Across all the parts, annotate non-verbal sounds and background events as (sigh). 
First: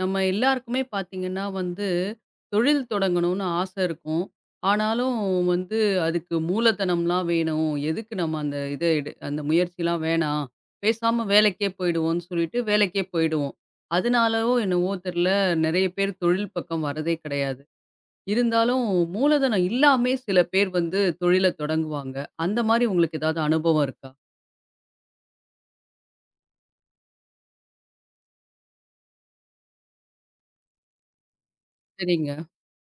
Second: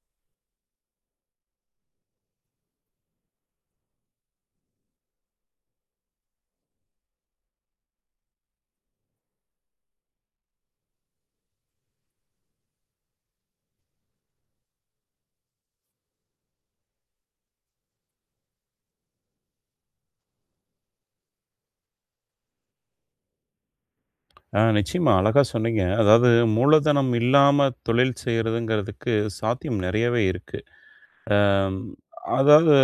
நம்ம எல்லாருக்குமே பார்த்தீங்கன்னா வந்து, தொழில் தொடங்கணும்னு ஆசை இருக்கும். ஆனாலும் வந்து அதுக்கு மூலதனம்லாம் வேணும். எதுக்கு நம்ம அந்த இத எடு அந்த முயற்சிலாம் வேணாம். பேசாம வேலைக்கே போயிடுவோம்னு சொல்லிட்டு வேலைக்கே போயிடுவோம். அதனாலவோ என்னவோ தெர்ல, நெறைய பேர் தொழில் பக்கம் வரதே கிடையாது. இருந்தாலும் மூலதனம் இல்லாமே சில பேர் வந்து தொழில தொடங்குவாங்க. அந்த மாரி உங்களுக்கு ஏதாவது அனுபவம் இருக்கா? நிச்சயமா, அழகா சொன்னீங்க. அதாவது மூலதனம் இல்லாம தொழில் செய்றதுங்கிறதுக்கு சாத்தியம் நெறையவே இருக்கு. அம் சரிங்க. அதாவது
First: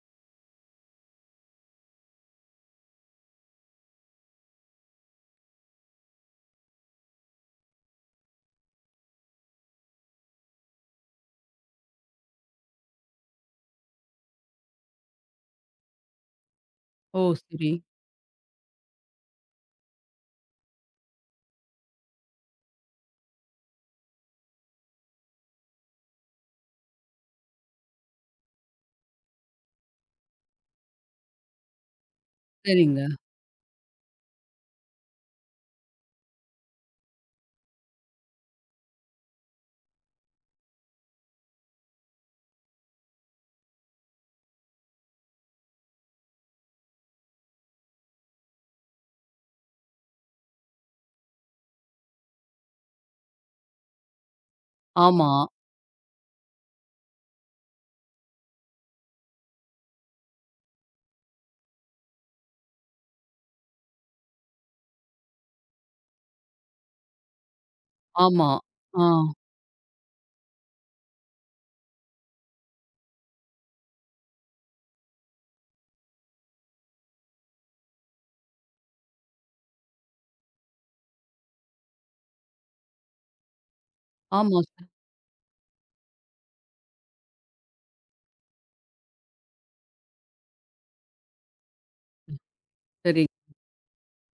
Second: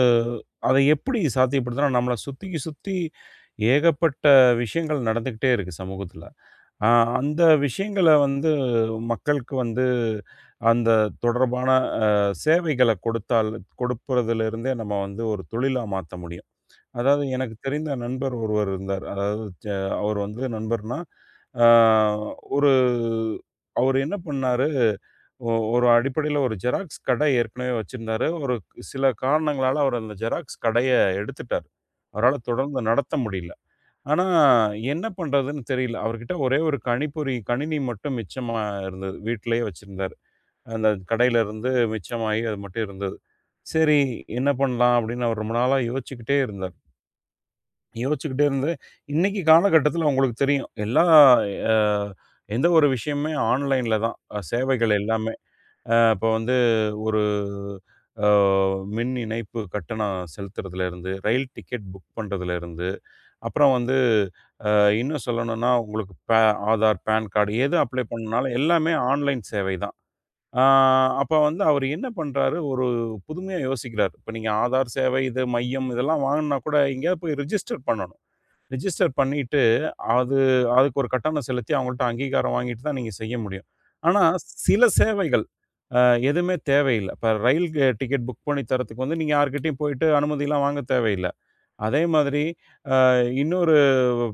அத எப்படி சாத்தியப்படுத்துனா, நம்மள சுத்தி சுத்தி ஏகப்பட்ட விஷயங்கள் நடந்துக்கிட்டே இருக்கு சமூகத்துல. அ அந்த விஷயங்கள வந்து மக்களுக்கு வந்து அந்த தொடர்பான அ சேவைகள கொடுத்தால் கொடுப்பதிலிருந்தே நம்ம வந்து ஒரு தொழிலா மாத்த முடியும். ஓ! அதாவது எனக்கு சரி. தெரிந்த நண்பர் ஒருவர் இருந்தார். அதாவது அவர் வந்து நண்பர்னா, ஆ ஒரு அவரு என்ன பண்ணாரு, ஒரு அடிப்படையில ஒரு ஜெராக்ஸ் கடை ஏற்கனவே வச்சிருந்தாரு. ஒரு சில காரணங்களால அவர் அந்த ஜெராக்ஸ் கடைய எடுத்துட்டாரு. அவரால தொடர்ந்து சரிங்க. நடத்த முடியல. ஆனா, என்ன பண்றதுன்னு தெரியல. அவர்கிட்ட ஒரே ஒரு கணிப்பொறி கணினி மட்டும் மிச்சமா இருந்தது. வீட்லயே வச்சிருந்தாரு. அந்த கடையில இருந்து மிச்சமாகி அது மட்டும் இருந்தது. சரி என்ன பண்ணலாம் அப்படின்னு அவர் ரொம்ப நாளா யோசிச்சுக்கிட்டே இருந்தார். யோசிச்சுக்கிட்டே இருந்தேன். இன்னைக்கு காலகட்டத்தில உங்களுக்கு தெரியும். எல்லா அ எந்த ஒரு விஷயமுமே ஆன்லைன்ல தான். சேவைகள் ஆமா, எல்லாமே. இப்போ வந்து ஒரு அ மின் இணைப்பு கட்டணம் செலுத்துறதுலேருந்து, ரயில் டிக்கெட் புக் பண்றதுலேருந்து, அப்புறம் வந்து இன்னும் சொல்லணும்னா உங்களுக்கு ஆதார், பான் கார்டு எது அப்ளை ஆமா. பண்ணாலும் எல்லாமே ஆ. ஆன்லைன் சேவை தான். ஆ அப்போ வந்து அவர் என்ன பண்றாரு, ஒரு புதுமையா யோசிக்கிறார். இப்போ நீங்க ஆதார் சேவை, இது மையம் இதெல்லாம் வாங்குனா கூட எங்கேயாவது போய் ரிஜிஸ்டர் பண்ணணும். ரிஜிஸ்டர் பண்ணிட்டு, அது அதுக்கு ஒரு கட்டணம் செலுத்தி அவங்கள்ட்ட அங்கீகாரம் வாங்கிட்டு தான் நீங்க செய்ய முடியும். ஆனா, ஆமா. சில ச சேவைகள் அ எதுவுமே தேவையில்ல. இப்ப ரயில் டிக்கெட் புக் பண்ணி தர்றதுக்கு வந்து நீங்க யார்கிட்டயும் போயிட்டு அனுமதிலாம் வாங்க தேவையில்ல. அதே மாதிரி அ சரி. இன்னொரு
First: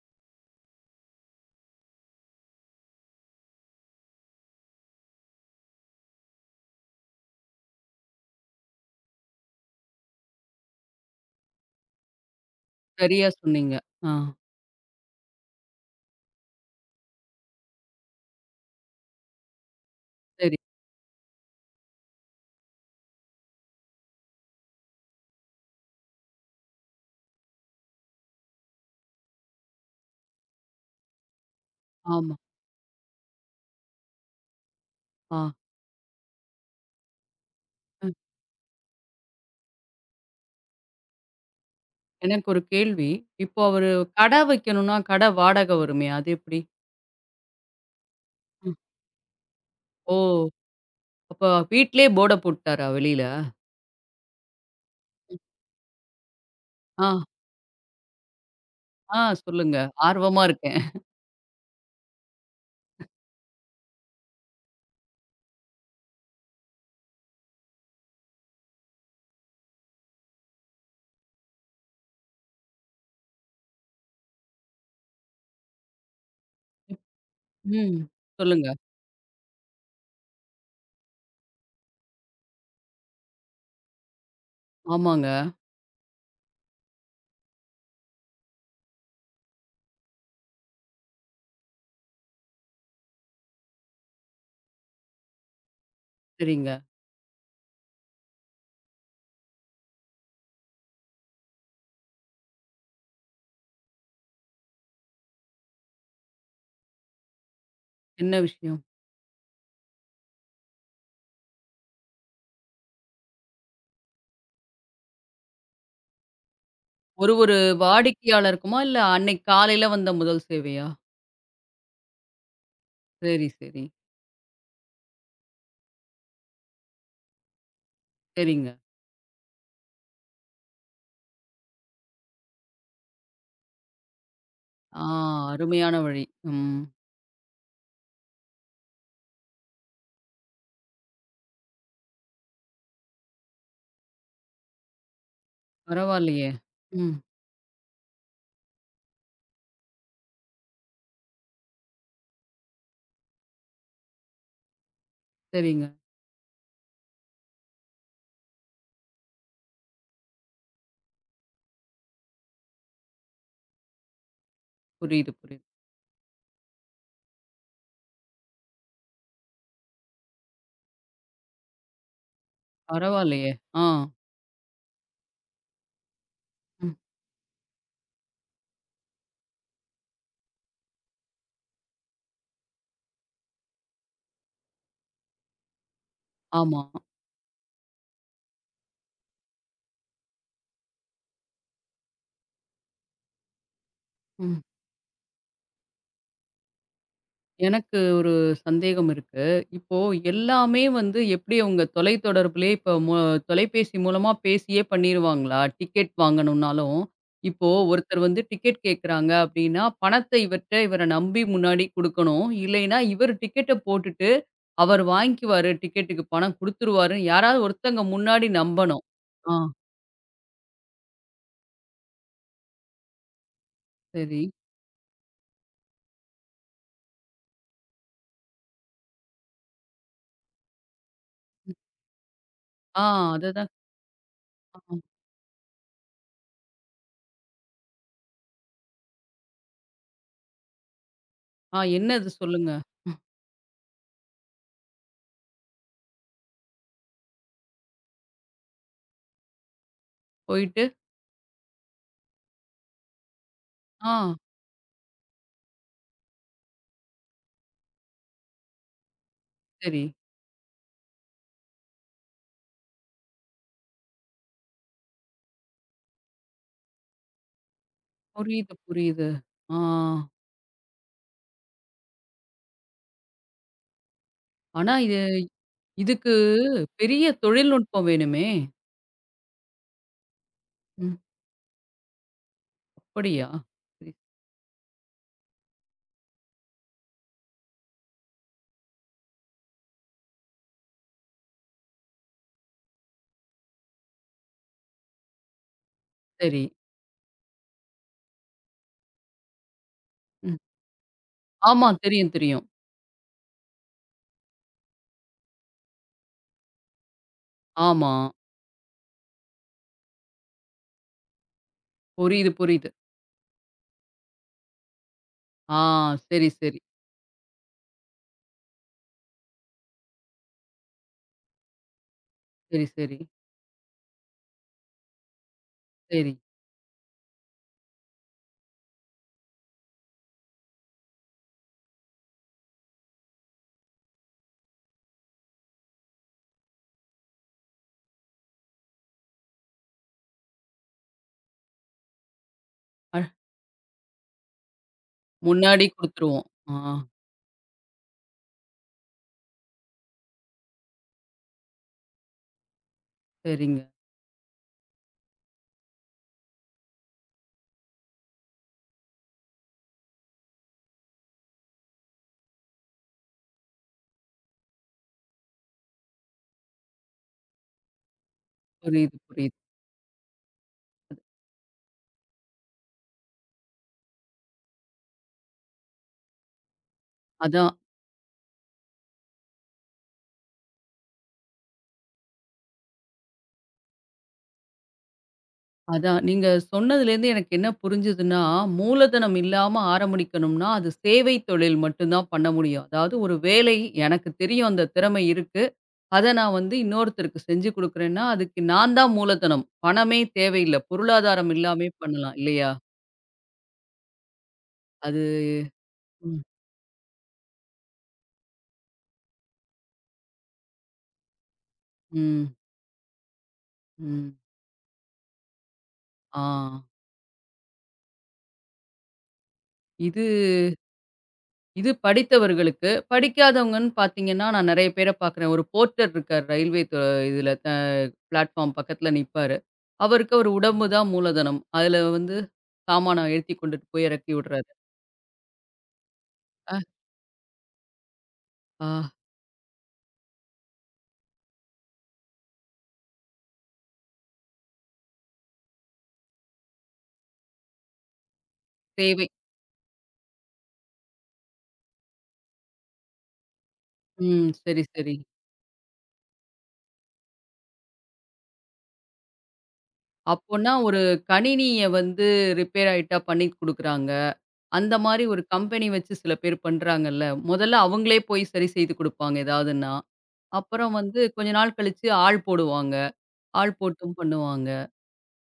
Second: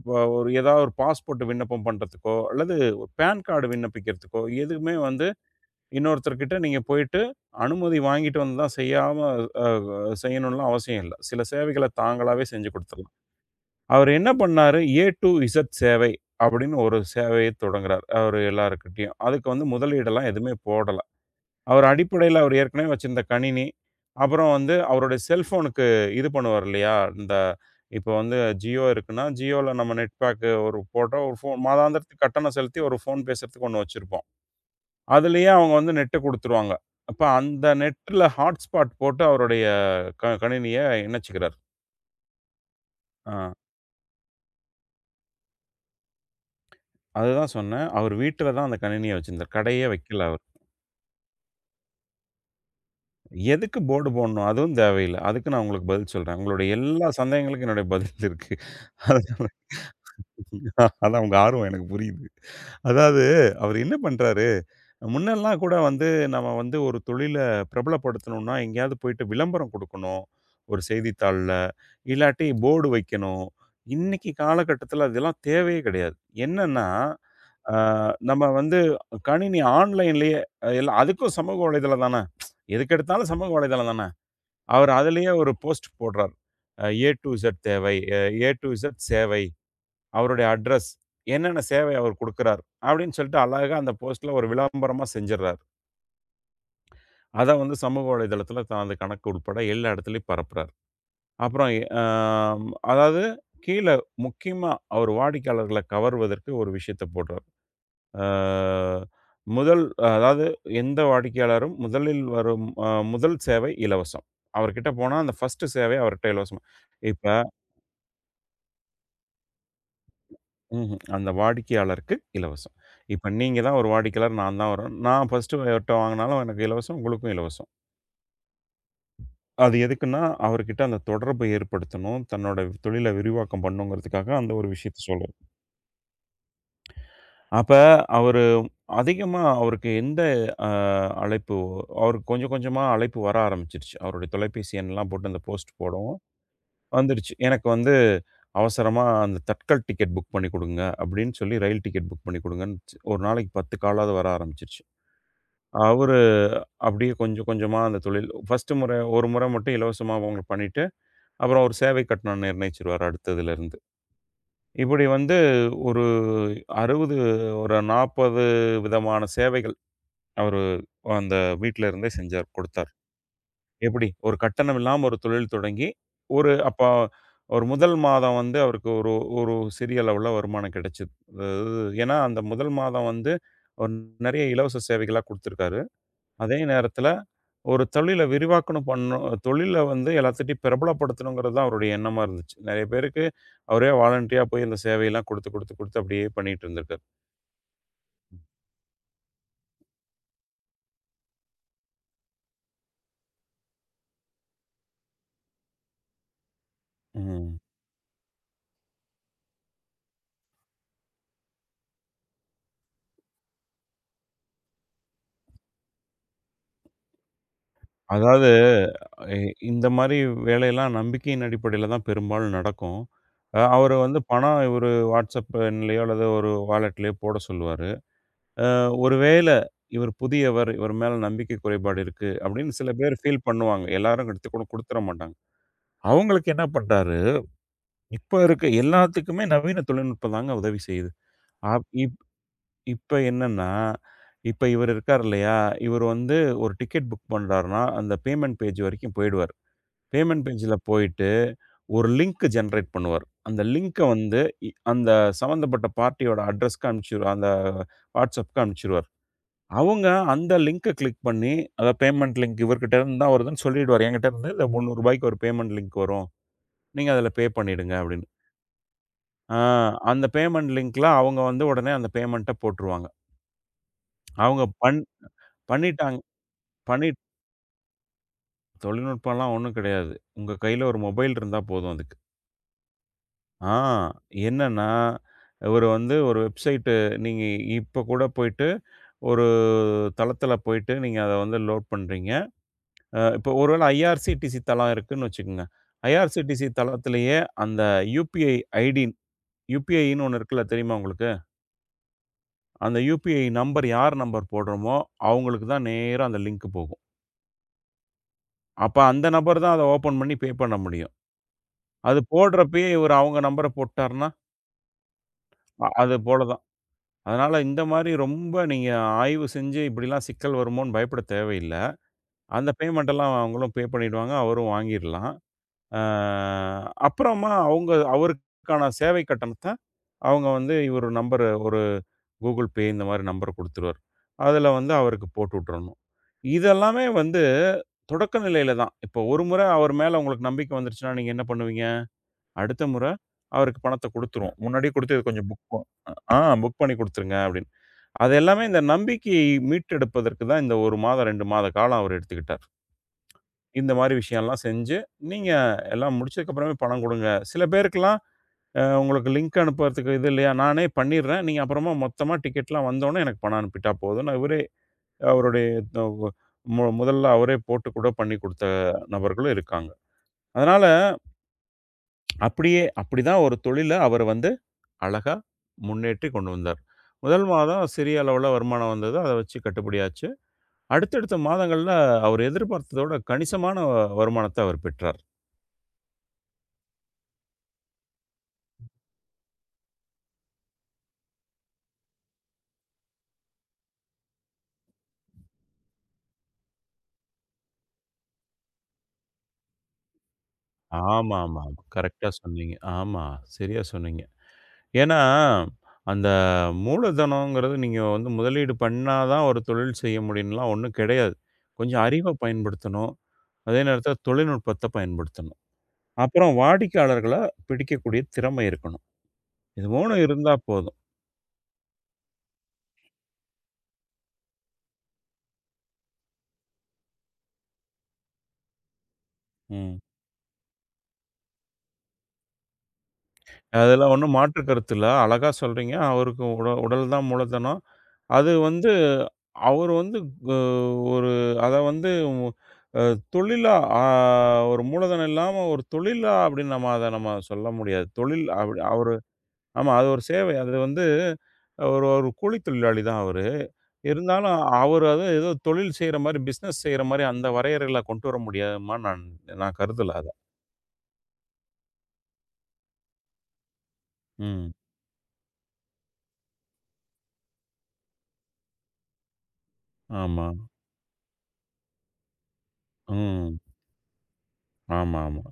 ப ஒரு ஏதாவது ஒரு பாஸ்போர்ட் விண்ணப்பம் பண்றதுக்கோ, அல்லது பான் கார்டு விண்ணப்பிக்கிறதுக்கோ, எதுக்குமே வந்து இன்னொருத்தர்கிட்ட நீங்க போயிட்டு அனுமதி வாங்கிட்டு வந்து தான் செய்யாம அ செய்யணும்லாம் அவசியம் இல்ல. சில சேவைகள தாங்களாவே செஞ்சு குடுத்துரலாம். சரியா சொன்னீங்க. அவரு ஆ, என்ன பண்ணாரு, ஏ டூ இசட் சேவை அப்படின்னு ஒரு சேவைய தொடங்குறார். அவரு எல்லார்கிட்டயும். அதுக்கு வந்து முதலீடெல்லாம் எதுவுமே சரி. போடல. அவர் அடிப்படையில அவர் ஏற்கனவே வச்சிருந்த கணினி, அப்புறம் வந்து அவருடைய செல்ஃபோனுக்கு இது பண்ணுவார் இல்லையா? இந்த இப்போ வந்து ஜியோ இருக்குன்னா, ஜியோல நம்ம நெட் பேக் ஒரு போட்டா ஒரு ஃபோன் மாதாந்திரத்துக்கு ஆமா. கட்டணம் செலுத்தி ஒரு ஃபோன் பேசுறதுக்கு ஒண்ணு வச்சிருப்போம். ஆ. அதுலயே அவங்க வந்து நெட்ட குடுத்துருவாங்க. அப்ப அந்த நெட்ல ஹாட்ஸ்பாட் போட்டு அவருடைய கணினிய இணைச்சுக்கிறார். எனக்கு ஒரு கேள்வி. ஆ. இப்போ அவரு கடை வைக்கணும்னா, கடை வாடகை வருமே, அது எப்படி? அதுதான் சொன்னேன். அவரு வீட்ல தான் ம். அந்த கணினிய வச்சிருந்தார். கடையே ஓ! வைக்கல அவரு. அப்ப வீட்லயே போர்ட போட்டுட்டாரா வெளியில? எதுக்கு போர்டு போடணும்? அதுவும் தேவையில்ல. அதுக்கு நான் உங்களுக்கு பதில் சொல்றேன். உங்களுடைய எல்லா ஆ, சந்தேகங்களுக்கும் என்னுடைய பதில் இருக்கு. ஆ (laughs) அதனால சொல்லுங்க. ஆர்வமா இருக்கேன். அதான் உங்க ஆர்வம் எனக்கு புரியுது. அதாவது அவரு என்ன பண்றாரு, முன்னெல்லாம் கூட வந்து நம்ம வந்து ஒரு தொழில பிரபலப்படுத்தணும்னா, எங்கேயாவது போயிட்டு விளம்பரம் குடுக்கணும். ஒரு செய்தித்தாள்ல. இல்லாட்டி போர்டு வைக்கணும். இன்னைக்கு காலகட்டத்தில அதெல்லாம் தேவையே கிடையாது. என்னன்னா ஆ, ம். நம்ம சொல்லுங்க. வந்து கணினி ஆன்லைன்லயே எல்லாம் அதுக்கும் சமூக வலைதளம் தான. எதுக்கெடுத்தாலும் சமூக வலைதளம் தான. அவரு அதிலேயே ஆமாங்க. ஒரு போஸ்ட் போடுறார். ஏ டூ இசட் தேவை. ஏ டூ இசட் சேவை. அவருடைய அட்ரஸ். என்னென்ன சேவை அவர் குடுக்குறார். அப்படின்னு சொல்லிட்டு அழகா அந்த போஸ்ட்ல ஒரு விளம்பரமா செஞ்சுர்றாரு. சரிங்க. அத வந்து சமூக வலைதளத்தில தனது கணக்கு உட்பட எல்லா இடத்துலயும் பரப்புறார். அப்புறம் அ அதாவது கீழ முக்கியமா அவர் வாடிக்கையாளர்கள கவர்வதற்கு ஒரு விஷயத்த போடுறார். அ என்ன விஷயம்? முதல் அதாவது எந்த வாடிக்கையாளரும் முதலில் வரும் முதல் சேவை இலவசம். அவர்கிட்ட போனா அந்த ஃபர்ஸ்ட்டு சேவை அவர்ட்ட இலவசமா. இப்ப ஒரு ஒரு வாடிக்கையாளருக்குமா? இல்ல அன்னைக்கு காலையில வந்த முதல் சேவையா? ம்ஹ்ம். அந்த வாடிக்கையாளருக்கு இலவசம். இப்ப சரி, நீங்க தான் சரி. ஒரு வாடிக்கையாளர், நான் தான் நான் ஃபர்ஸ்ட்டு அவர்ட்ட வாங்குனாலும் எனக்கு இலவசம், உங்களுக்கும் இலவசம். சரிங்க. அது எதுக்குன்னா, அவர்கிட்ட அந்த தொடர்பை ஏற்படுத்தணும். தன்னோட தொழில விரிவாக்கம் பண்ணணுங்கிறதுக்காக அந்த ஒரு விஷயத்த ஆ, சொல்றேன். அருமையான வழி. ம். அப்ப அவரு அதிகமா அவருக்கு எந்த அ அழைப்பு அவருக்கு கொஞ்சம் கொஞ்சமா அழைப்பு வர ஆரம்பிச்சுருச்சு. அவருடைய தொலைபேசி எண்லாம் போட்டு அந்த போஸ்ட் போடவும், பரவாயில்லையே! ம். வந்துருச்சு. எனக்கு வந்து அவசரமா அந்த தட்கல் டிக்கெட் புக் பண்ணி குடுங்க, அப்படின்னு சொல்லி ரயில் டிக்கெட் புக் பண்ணி குடுங்கன்னு ஒரு நாளைக்கு 10 காலாவது வர ஆரம்பிச்சுருச்சு. சரிங்க. அவரு அப்படியே கொஞ்சம் கொஞ்சமா அந்த தொழில் 1 முறை ஒரு முறை மட்டும் இலவசமா அவங்களுக்கு பண்ணிட்டு, அப்புறம் ஒரு சேவை கட்டணம் நிர்ணயிச்சுருவாரு அடுத்ததுலருந்து. இப்படி புரியுது, வந்து புரியுது. ஒரு 60 ஒரு 40 விதமான சேவைகள் அவரு அந்த வீட்ல இருந்தே செஞ்சார், கொடுத்தார். பரவாயில்லையே! ஆ. எப்படி? ஒரு கட்டணம் இல்லாம ஒரு தொழில் தொடங்கி, ஒரு அப்ப ம். ஒரு முதல் மாதம் வந்து அவருக்கு ஒரு ஒரு சிறிய அளவுல வருமானம் கிடைச்சது. அது ஏன்னா, அந்த முதல் மாதம் வந்து ஒரு நெறைய இலவச சேவைகளா குடுத்துருக்காரு. அதே ஆமா. நேரத்துல ஒரு தொழில விரிவாக்கணும் பண்ணணும் தொழில வந்து எல்லாத்துட்டயும் பிரபலப்படுத்தணுங்கிறது தான் அவருடைய எண்ணமா இருந்துச்சு. நெறைய பேருக்கு அவரே வாலண்டரியா ம். போய் அந்த சேவையெல்லாம் குடுத்து, குடுத்து, குடுத்து அப்படியே பண்ணிட்டு இருந்திருக்காரு. எனக்கு ஒரு சந்தேகம் இருக்கு. இப்போ எல்லாமே வந்து எப்படி அவங்க தொலைத்தொடர்புலயே இப்போ தொலைபேசி மூலமா பேசியே பண்ணிருவாங்களா? டிக்கெட் வாங்கணும்னாலும், ம். இப்போ ஒருத்தர் வந்து டிக்கெட் கேட்குறாங்க அப்படின்னா, பணத்த இவர்ட்ட இவர நம்பி முன்னாடி குடுக்கணும். இல்லைன்னா, இவர் டிக்கெட்ட போட்டுட்டு, அவர் வாங்கிக்குவாரு டிக்கெட்டுக்கு பணம் குடுத்துருவாருன்னு யாராவது ஒருத்தங்க அதாவது முன்னாடி நம்பணும். எ ஆ, இந்த மாரி வேலையெல்லாம் நம்பிக்கையின் அடிப்படையில தான் பெரும்பாலும் நடக்கும். அவரு வந்து சரி. பணம் இவரு WhatsApp எண்லயோ அல்லது ஒரு வாலெட்லயோ போட சொல்லுவாரு. அ ஒரு வேள இவர் புதியவர், இவர் மேல நம்பிக்கை குறைபாடு இருக்கு அப்படின்னு சில ஆ பேர் ஃபீல் அததான். பண்ணுவாங்க. எல்லாரும் எடுத்துக்கூட ஆ, குடுத்துற மாட்டாங்க. அவங்களுக்கு என்ன பண்றாரு, இப்ப இருக்க எல்லாத்துக்குமே நவீன தொழில்நுட்பம் தாங்க உதவி செய்யுது. ஆ அப் இப் என்னது சொல்லுங்க. இப்ப என்னன்னா, இப்ப இவரு இருக்காரு இல்லையா, இவரு வந்து ஒரு டிக்கெட் புக் பண்றாருன்னா, அந்த பேமெண்ட் பேஜ் வரைக்கும் போயிடுவாரு. பேமெண்ட் பேஜ்ல போயிட்டு போயிட்டு, ஒரு லிங்க் ஜெனரேட் பண்ணுவார். அந்த லிங்க்க ஆ வந்து அந்த சம்மந்தப்பட்ட பார்ட்டியோட அட்ரஸ்க்கு அனுப்பிச்சுருவா அந்த வாட்ஸ்அப்க்கு அனுப்பிச்சுருவார். சரி. அவங்க அந்த லிங்க்க கிளிக் பண்ணி, அதான் பேமெண்ட் லிங்க் இவர்கிட்ட இருந்து தான் வருதுன்னு சொல்லிடுவாரு. என்கிட்ட இருந்து இந்த ரூ. 300க்கு ஒரு பேமெண்ட் லிங்க் வரும். நீங்க அதில பே பண்ணிடுங்க அப்படின்னு. புரியுது, புரியுது. ஆ ஆ. அந்த பேமெண்ட் லிங்க்ல அவங்க வந்து உடனே அந்த பேமெண்ட்ட போட்டுருவாங்க. அவங்க ஆனா, இது பண்ணிட்டாங்க. இதுக்கு பண்ணி பெரிய தொழில்நுட்பம் வேணுமே! தொழில்நுட்பம்லாம் ஒண்ணும் கிடையாது. உங்க கையில ஒரு ம். மொபைல் இருந்தா போதும் அதுக்கு. அப்படியா? ஆ சரி, என்னன்னா, இவரு வந்து ஒரு வெப்சைட்டு நீங்க இப்ப கூட போயிட்டு, ஒரு தளத்தில போயிட்டு நீங்க அத வந்து லோட் பண்றீங்க. இப்போ ஒரு வேள ஐஆர்சிடிசி தளம் இருக்குன்னு வச்சுக்கங்க. சரி. ஐஆர்சிடிசி தளத்திலேயே அந்த யுபிஐ ஐடி யுபிஐன்னு ஒண்ணு ம். இருக்குல்ல தெரியுமா உங்களுக்கு? ஆமா. தெரியும், தெரியும். அந்த யுபிஐ நம்பர் யார் நம்பர் போடுறோமோ, அவங்களுக்கு தான் நேரா அந்த லிங்க் போகும். ஆமா. அப்ப அந்த நபர் தான் அத ஓப்பன் பண்ணி பே பண்ண முடியும். அது புரியுது, போடுறப்பயே புரியுது. இவரு அவங்க நம்பர போட்டாருன்னா, ஆ அது போல சரி, தான். சரி. அதனால இந்த மாரி ரொம்ப நீங்க ஆய்வு செஞ்சு இப்படிலாம் சிக்கல் வருமோன்னு பயப்பட தேவையில்ல. அந்த சரி, சரி, பேமெண்ட்டெல்லாம் அவங்களும் பே பண்ணிடுவாங்க. அவரும் வாங்கிரலாம். அ சரி. அப்புறமா அவங்க அவருக்கான சேவை கட்டணத்த அவங்க வந்து இவரு நம்பர் ஒரு Google Pay இந்த மாரி நம்பர் குடுத்துருவாரு. அதுல வந்து அவருக்கு போட்டு விட்டுறணும். இதெல்லாமே வந்து தொடக்க நிலையில தான். இப்போ ஒரு முறை அவர் மேல உங்களுக்கு நம்பிக்கை வந்துருச்சுன்னா, நீங்க என்ன பண்ணுவீங்க? அடுத்த முறை அழ் அவருக்கு பணத்த குடுத்துருவோம். முன்னாடியே குடுத்து இத கொஞ்சம் புக் ப முன்னாடி ஆ குடுத்துருவோம். புக் பண்ணி ஆ குடுத்துருங்க அப்படின்னு. அது எல்லாமே இந்த நம்பிக்கையை மீட்டெடுப்பதற்கு தான் இந்த 1 மாதம், 2 மாத காலம் அவர் எடுத்துக்கிட்டார். சரிங்க. இந்த மாரி விஷயம்லாம் செஞ்சு, நீங்க எல்லாம் முடிச்சதுக்கு அப்புறமே பணம் குடுங்க. சில பேருக்கெல்லாம் உங்களுக்கு லிங்க் அனுப்புறதுக்கு இது இல்லையா? நானே பண்ணிடுறேன். நீங்க அப்புறமா மொத்தமா டிக்கெட்லாம் வந்தோனே எனக்கு பணம் அனுப்பிட்டா போதும்ன்னு அவரே அவருடைய அ ஒ மு முதல்ல அவரே போட்டு கூட பண்ணி குடுத்த புரியுது, நபர்களும் புரியுது. இருக்காங்க. அதனால அப்படியே அப்படிதான் ஒரு தொழில அவர் வந்து அழகா முன்னேற்றி கொண்டு வந்தார். முதல் அதான், மாதம் சிறிய அளவுல வருமானம் வந்தது. அத வச்சு கட்டுப்படியாச்சு. அடுத்தடுத்த மாதங்கள்ல அவர் எதிர்பார்த்ததோட கணிசமான வருமானத்த அவர் பெற்றார். அதான். நீங்க சொன்னதுலேருந்து எனக்கு என்ன புரிஞ்சுதுன்னா, மூலதனம் இல்லாம ஆரம்பிக்கணும்னா, அது சேவை தொழில் மட்டும் தான் பண்ண முடியும். அதாவது ஒரு வேலை எனக்கு தெரியும் அந்த திறமை இருக்கு. அத நான் வந்து இன்னொருத்தருக்கு செஞ்சு குடுக்குறேன்னா, அதுக்கு நான் தான் மூலதனம். பணமே தேவையில்ல. பொருளாதாரம் ஆமாமா. இல்லாமே கரெக்ட்டா பண்ணலாம் இல்லையா? சொன்னீங்க. ஆமா. சரியா சொன்னீங்க. ஏன்னா, அது அந்த ம், மூலதனம்ங்கிறது நீங்க வந்து முதலீடு பண்ணா தான் ஒரு தொழில் செய்ய முடியும்ன்லாம் ஒண்ணும் கிடையாது. கொஞ்சம் அறிவ ம், பயன்படுத்தணும். அதே நேரத்தில ம். தொழில்நுட்பத்த பயன்படுத்தணும். ஆ. அப்புறம் வாடிக்கையாளர்கள பிடிக்கக்கூடிய திறமை இருக்கணும். இது 3ம் இது இருந்தா போதும். இது படித்தவர்களுக்கு. படிக்காதவங்கன்னு பார்த்தீங்கன்னா, நான் நெறைய பேர பார்க்குறேன். ஒரு போர்ட்டர் இருக்காரு. ரயில்வே இதுல பிளாட்ஃபார்ம் பக்கத்துல நிப்பாரு. ம். அவருக்கு அவர் உடம்பு தான் மூலதனம். அதுல வந்து சாமான ஏத்தி கொண்டுட்டு அதுல போய் இறக்கி ஒண்ணும் மாற்று விடுறாரு. கருத்து இல்ல. அழகா சொல்றீங்க. அவருக்கு அ, உடல் தான் மூலதனம். அது ஆ வந்து அவரு வந்து கு ஒரு அத வந்து அ தொழிலா ஆ ஒரு மூலதனம் இல்லாம ஒரு தொழிலா அப்படின்னு நம்ம அத நம்ம சொல்ல முடியாது. தொழில் அப்படி அவரு தேவை. ஆமா அது ஒரு சேவை. அது வந்து ஒரு ஒரு கூலி தொழிலாளி தான் அவரு. ம். இருந்தாலும் சரி, அவரு சரி. அது ஏதோ தொழில் செய்ற மாரி, பிசினஸ் செய்ற மாரி அந்த வரையறைகள கொண்டு வர முடியாதுமா நான் நான் கருதல அத. அப்போனா ஒரு கணினிய வந்து ரிப்பேர் ஆயிட்டா பண்ணி குடுக்குறாங்க. ம். அந்த மாரி ஒரு கம்பெனி வச்சு சில பேர் பண்றாங்கல்ல. முதல்ல அவங்களே போய் சரி செய்து குடுப்பாங்க ஏதாவதுன்னா. ஆமா. அப்புறம் வந்து கொஞ்ச நாள் கழிச்சு ஆள் போடுவாங்க. ம். ஆள் போட்டும் பண்ணுவாங்க. ஆமாமா.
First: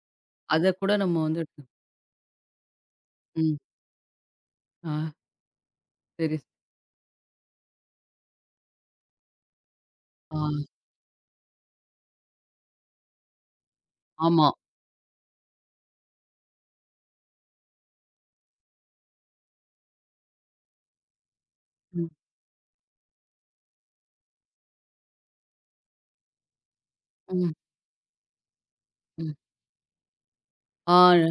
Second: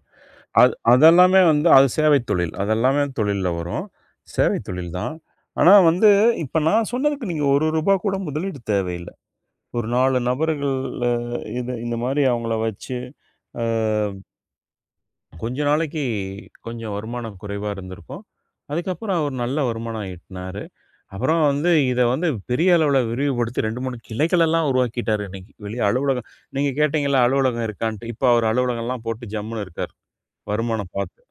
அத அது கூட நம்ம அதெல்லாமே வந்து வந்து அது சேவை தொழில். அதெல்லாமே தொழில்ல ம். வரும். சேவை தொழில் ஆ தான். ஆனா வந்து, சரி. இப்ப நான் சொன்னதுக்கு நீங்க ரூ. 1 கூட முதலீடு தேவையில்ல. ஒரு 4 ஆ நபர்கள் அ இது இந்த மாரி அவங்கள வச்சு, அ ஆமா. கொஞ்ச நாளைக்கு கொஞ்சம் வருமானம் குறைவா இருந்திருக்கும். அதுக்கப்புறம் அவர் நல்ல வருமானம் ஈட்டினாரு. அப்புறம் வந்து இத ம், வந்து பெரிய அளவுல விரிவுபடுத்தி 2, 3 கிளைகளெல்லாம் உருவாக்கிட்டாரு இன்னைக்கு. வெளிய அலுவலகம் நீங்க கேட்டீங்கல்ல ம், அலுவலகம் இருக்கான்ட்டு. இப்ப அவர் அலுவலகம்லாம் போட்டு ம். ஜம்முன்னு இருக்காரு. வருமானம் ஆ பார்த்து.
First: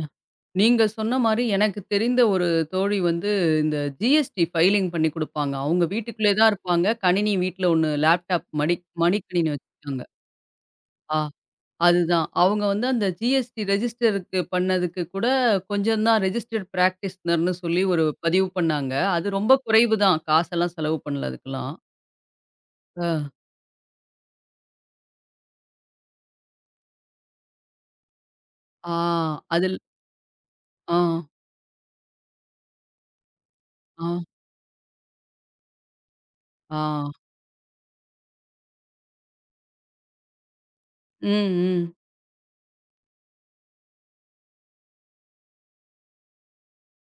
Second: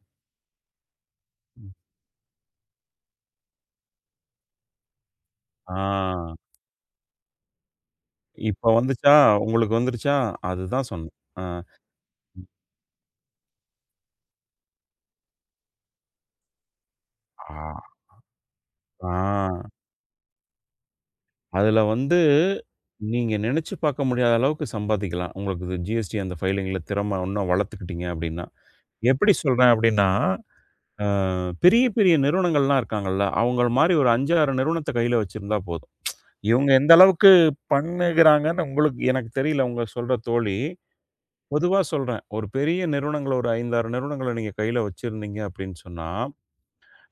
நீங்க சொன்ன மாரி ம். எனக்கு தெரிந்த ஒரு தோழி வந்து இந்த ஜிஎஸ்டி ஃபைலிங் பண்ணி குடுப்பாங்க. அவங்க வீட்டுக்குள்ளே ஆ. தான் இருப்பாங்க. கணினி வீட்ல ஒண்ணு லேப்டாப் இப்ப மடி வந்துச்சா? மடிக்கணினி உங்களுக்கு வச்சுருக்காங்க. வந்துருச்சா? அதுதான் சொன்னேன். ஆ. அ. அதுதான். அவங்க வந்து அந்த ஜிஎஸ்டி ரெஜிஸ்டருக்கு பண்ணதுக்கு கூட கொஞ்சம் தான் ரெஜிஸ்டர்ட் பிராக்டிஸ்னர்ன்னு சொல்லி ஆ. ஒரு பதிவு பண்ணாங்க. ஆ. அது ரொம்ப குறைவு தான். காசெல்லாம் செலவு பண்ணல அதுக்கெல்லாம். அதுல வந்து அ. நீங்க நினைச்சு பார்க்க முடியாத அளவுக்கு சம்பாதிக்கலாம். உங்களுக்கு இது ஜிஎஸ்டி அந்த ஃபைலிங்ல திறம இன்னும் வளர்த்துக்கிட்டீங்க அப்டின்னா. ஆ எப்படி சொல்றேன் அதில் அப்டின்னா? ஆ, ஆ பெரிய, பெரிய நிறுவனங்கள்லாம் இருக்காங்கல்ல. அவங்கள மாரி ஆ, ஒரு 5, 6 நிறுவனத்த கையில வச்சிருந்தா போதும். இவங்க எந்த ஆ. அளவுக்கு பண்ணுகிறாங்கன்னு உங்களுக்கு எனக்கு தெரியல உங்க சொல்ற தோழி. ம், பொதுவா ம், சொல்றேன். ஒரு பெரிய நிறுவனங்கள ஒரு 5, 6 நிறுவனங்கள நீங்க கையில வச்சிருந்தீங்க அப்டின்னு சொன்னா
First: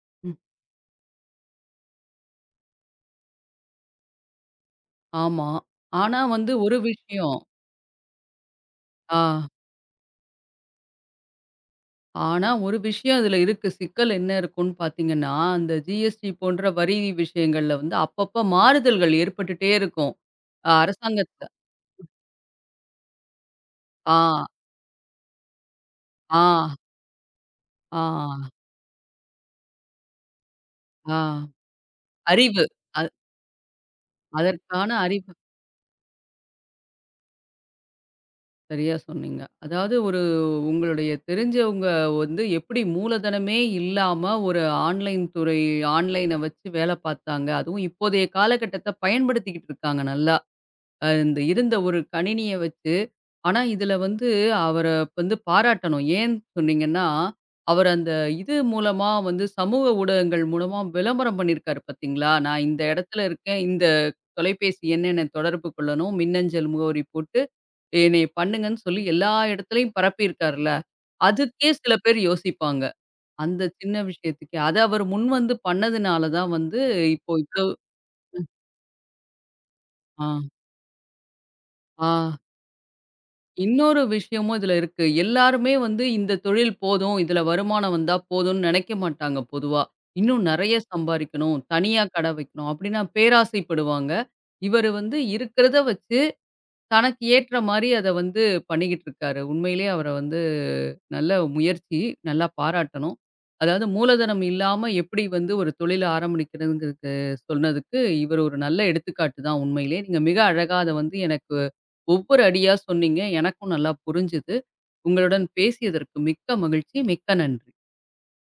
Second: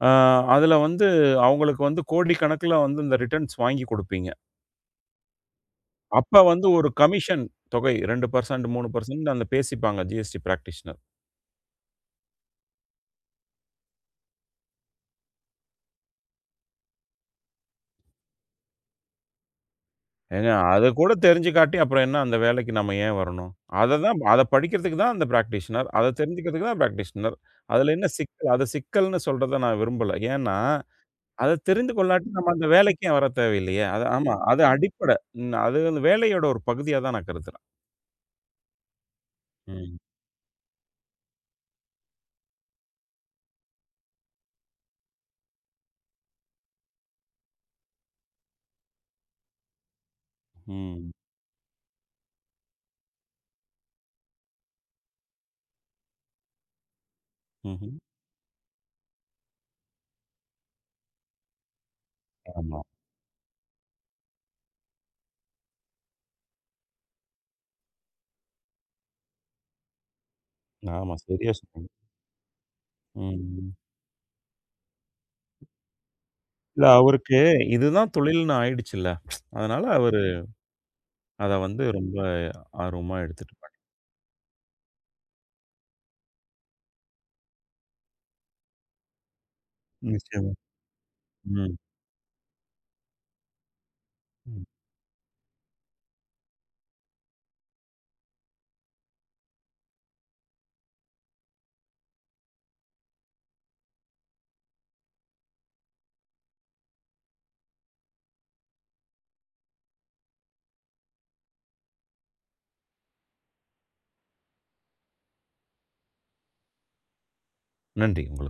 ஆ ம். அதுல வந்து அவங்களுக்கு வந்து கோடிக்கணக்குல வந்து இந்த ரிட்டர்ன்ஸ் வாங்கி குடுப்பீங்க. ஆமா. ஆனா அப்ப வந்து வந்து ஒரு ஒரு விஷயம் கமிஷன் தொகை 2% ஆ. 3% அந்த பேசிப்பாங்க ஜிஎஸ்டி பிராக்டிஷனர். ஆனா ஒரு விஷயம் அதில இருக்கு. சிக்கல் என்ன இருக்குன்னு பார்த்தீங்கன்னா, அந்த ஜிஎஸ்டி போன்ற வரி விஷயங்கள்ல வந்து அப்பப்ப மாறுதல்கள் ஏற்பட்டுட்டே இருக்கும். ஏங்க அத கூட அரசாங்கத்த தெரிஞ்சு காட்டி அப்புறம் என்ன அந்த வேலைக்கு நம்ம ஏன் வரணும்? அத ஆ, தான் அத படிக்கிறதுக்கு தான் அந்த பிராக்டிஷனர். அத தெரிஞ்சுக்கிறதுக்கு ஆ, தான் பிராக்டிஷனர். அதுல ஆ, என்ன சிக்கல்? அத சிக்கல்ன்னு சொல்றத நான் விரும்பல. ஏன்னா, ஆ. அத தெரிந்து கொள்ளாட்டி நம்ம அறிவு. அந்த அ வேலைக்கு ஏன் வர தேவையில்லையே! அது ஆமா. அது அதற்கான அடிப்படை. அறிவு. ம். அது அந்த வேலையோட ஒரு பகுதியா தான் நான் கருதுறேன். சரியா சொன்னீங்க. அதாவது ம். ஒரு உங்களுடைய தெரிஞ்சவங்க வந்து எப்படி மூலதனமே இல்லாம ஒரு ஆன்லைன் துறை ஆன்லைன வச்சு வேல பார்த்தாங்க. அதுவும் இப்போதைய காலகட்டத்த பயன்படுத்திக்கிட்டு இருக்காங்க நல்லா. ம். இந்த இருந்த ஒரு கணினிய வச்சு. ஆனா, இதுல வந்து அவர வந்து பாராட்டணும். ஏன் சொன்னீங்கன்னா, அவர் ம்ஹ்ம். அந்த இது மூலமா வந்து சமூக ஊடகங்கள் மூலமா விளம்பரம் பண்ணியிருக்காரு பார்த்தீங்களா? நான் ஆமா. இந்த இடத்துல இருக்கேன். இந்த தொலைபேசி எண் என்ன தொடர்பு கொள்ளணும். மின்னஞ்சல் முகவரி போட்டு என்னைய பண்ணுங்கன்னு சொல்லி எல்லா இடத்துலயும் பரப்பியிருக்காருல்ல. ஆமா. சரியா அதுக்கே சொன்னீங்க. சில பேர் யோசிப்பாங்க. அந்த ம். சின்ன விஷயத்துக்கே. அத அவர் முன்வந்து பண்ணதுனால தான் வந்து இல்ல இப்போ அவருக்கு இவ்ளோ இதுதான் தொழில்னு ஆயிடுச்சுல்ல. அதனால அவரு ஆ, அத வந்து ஆ. ரொம்ப ஆர்வமா எடுத்துட்டு இன்னொரு விஷயமும் இதுல இருக்கு. எல்லாருமே வந்து இந்த தொழில் போதும், இதுல வருமானம் வந்தா போதும்னு நெனைக்க மாட்டாங்க பொதுவா. இன்னும் நிச்சயமா. நெறைய சம்பாரிக்கணும், ம். தனியா கடை வைக்கணும், அப்படின்னா பேராசைப்படுவாங்க. ம். இவரு வந்து இருக்கிறத வச்சு தனக்கு ஏற்ற மாரி அத வந்து பண்ணிக்கிட்டு இருக்காரு. உண்மையிலேயே அவர வந்து நல்ல முயற்சி. நல்லா பாராட்டணும். அதாவது மூலதனம் இல்லாம எப்படி வந்து ஒரு தொழில ஆரம்பிக்கிறதுங்கிறது சொன்னதுக்கு, இவர் ஒரு நல்ல எடுத்துக்காட்டு தான் உண்மையிலே. நீங்க மிக அழகா அத வந்து எனக்கு ஒவ்வொரு அடியா சொன்னீங்க. எனக்கும் நல்லா புரிஞ்சுது. உங்களுடன் பேசியதற்கு மிக்க மகிழ்ச்சி. மிக்க நன்றி. நன்றி உங்களுக்கு.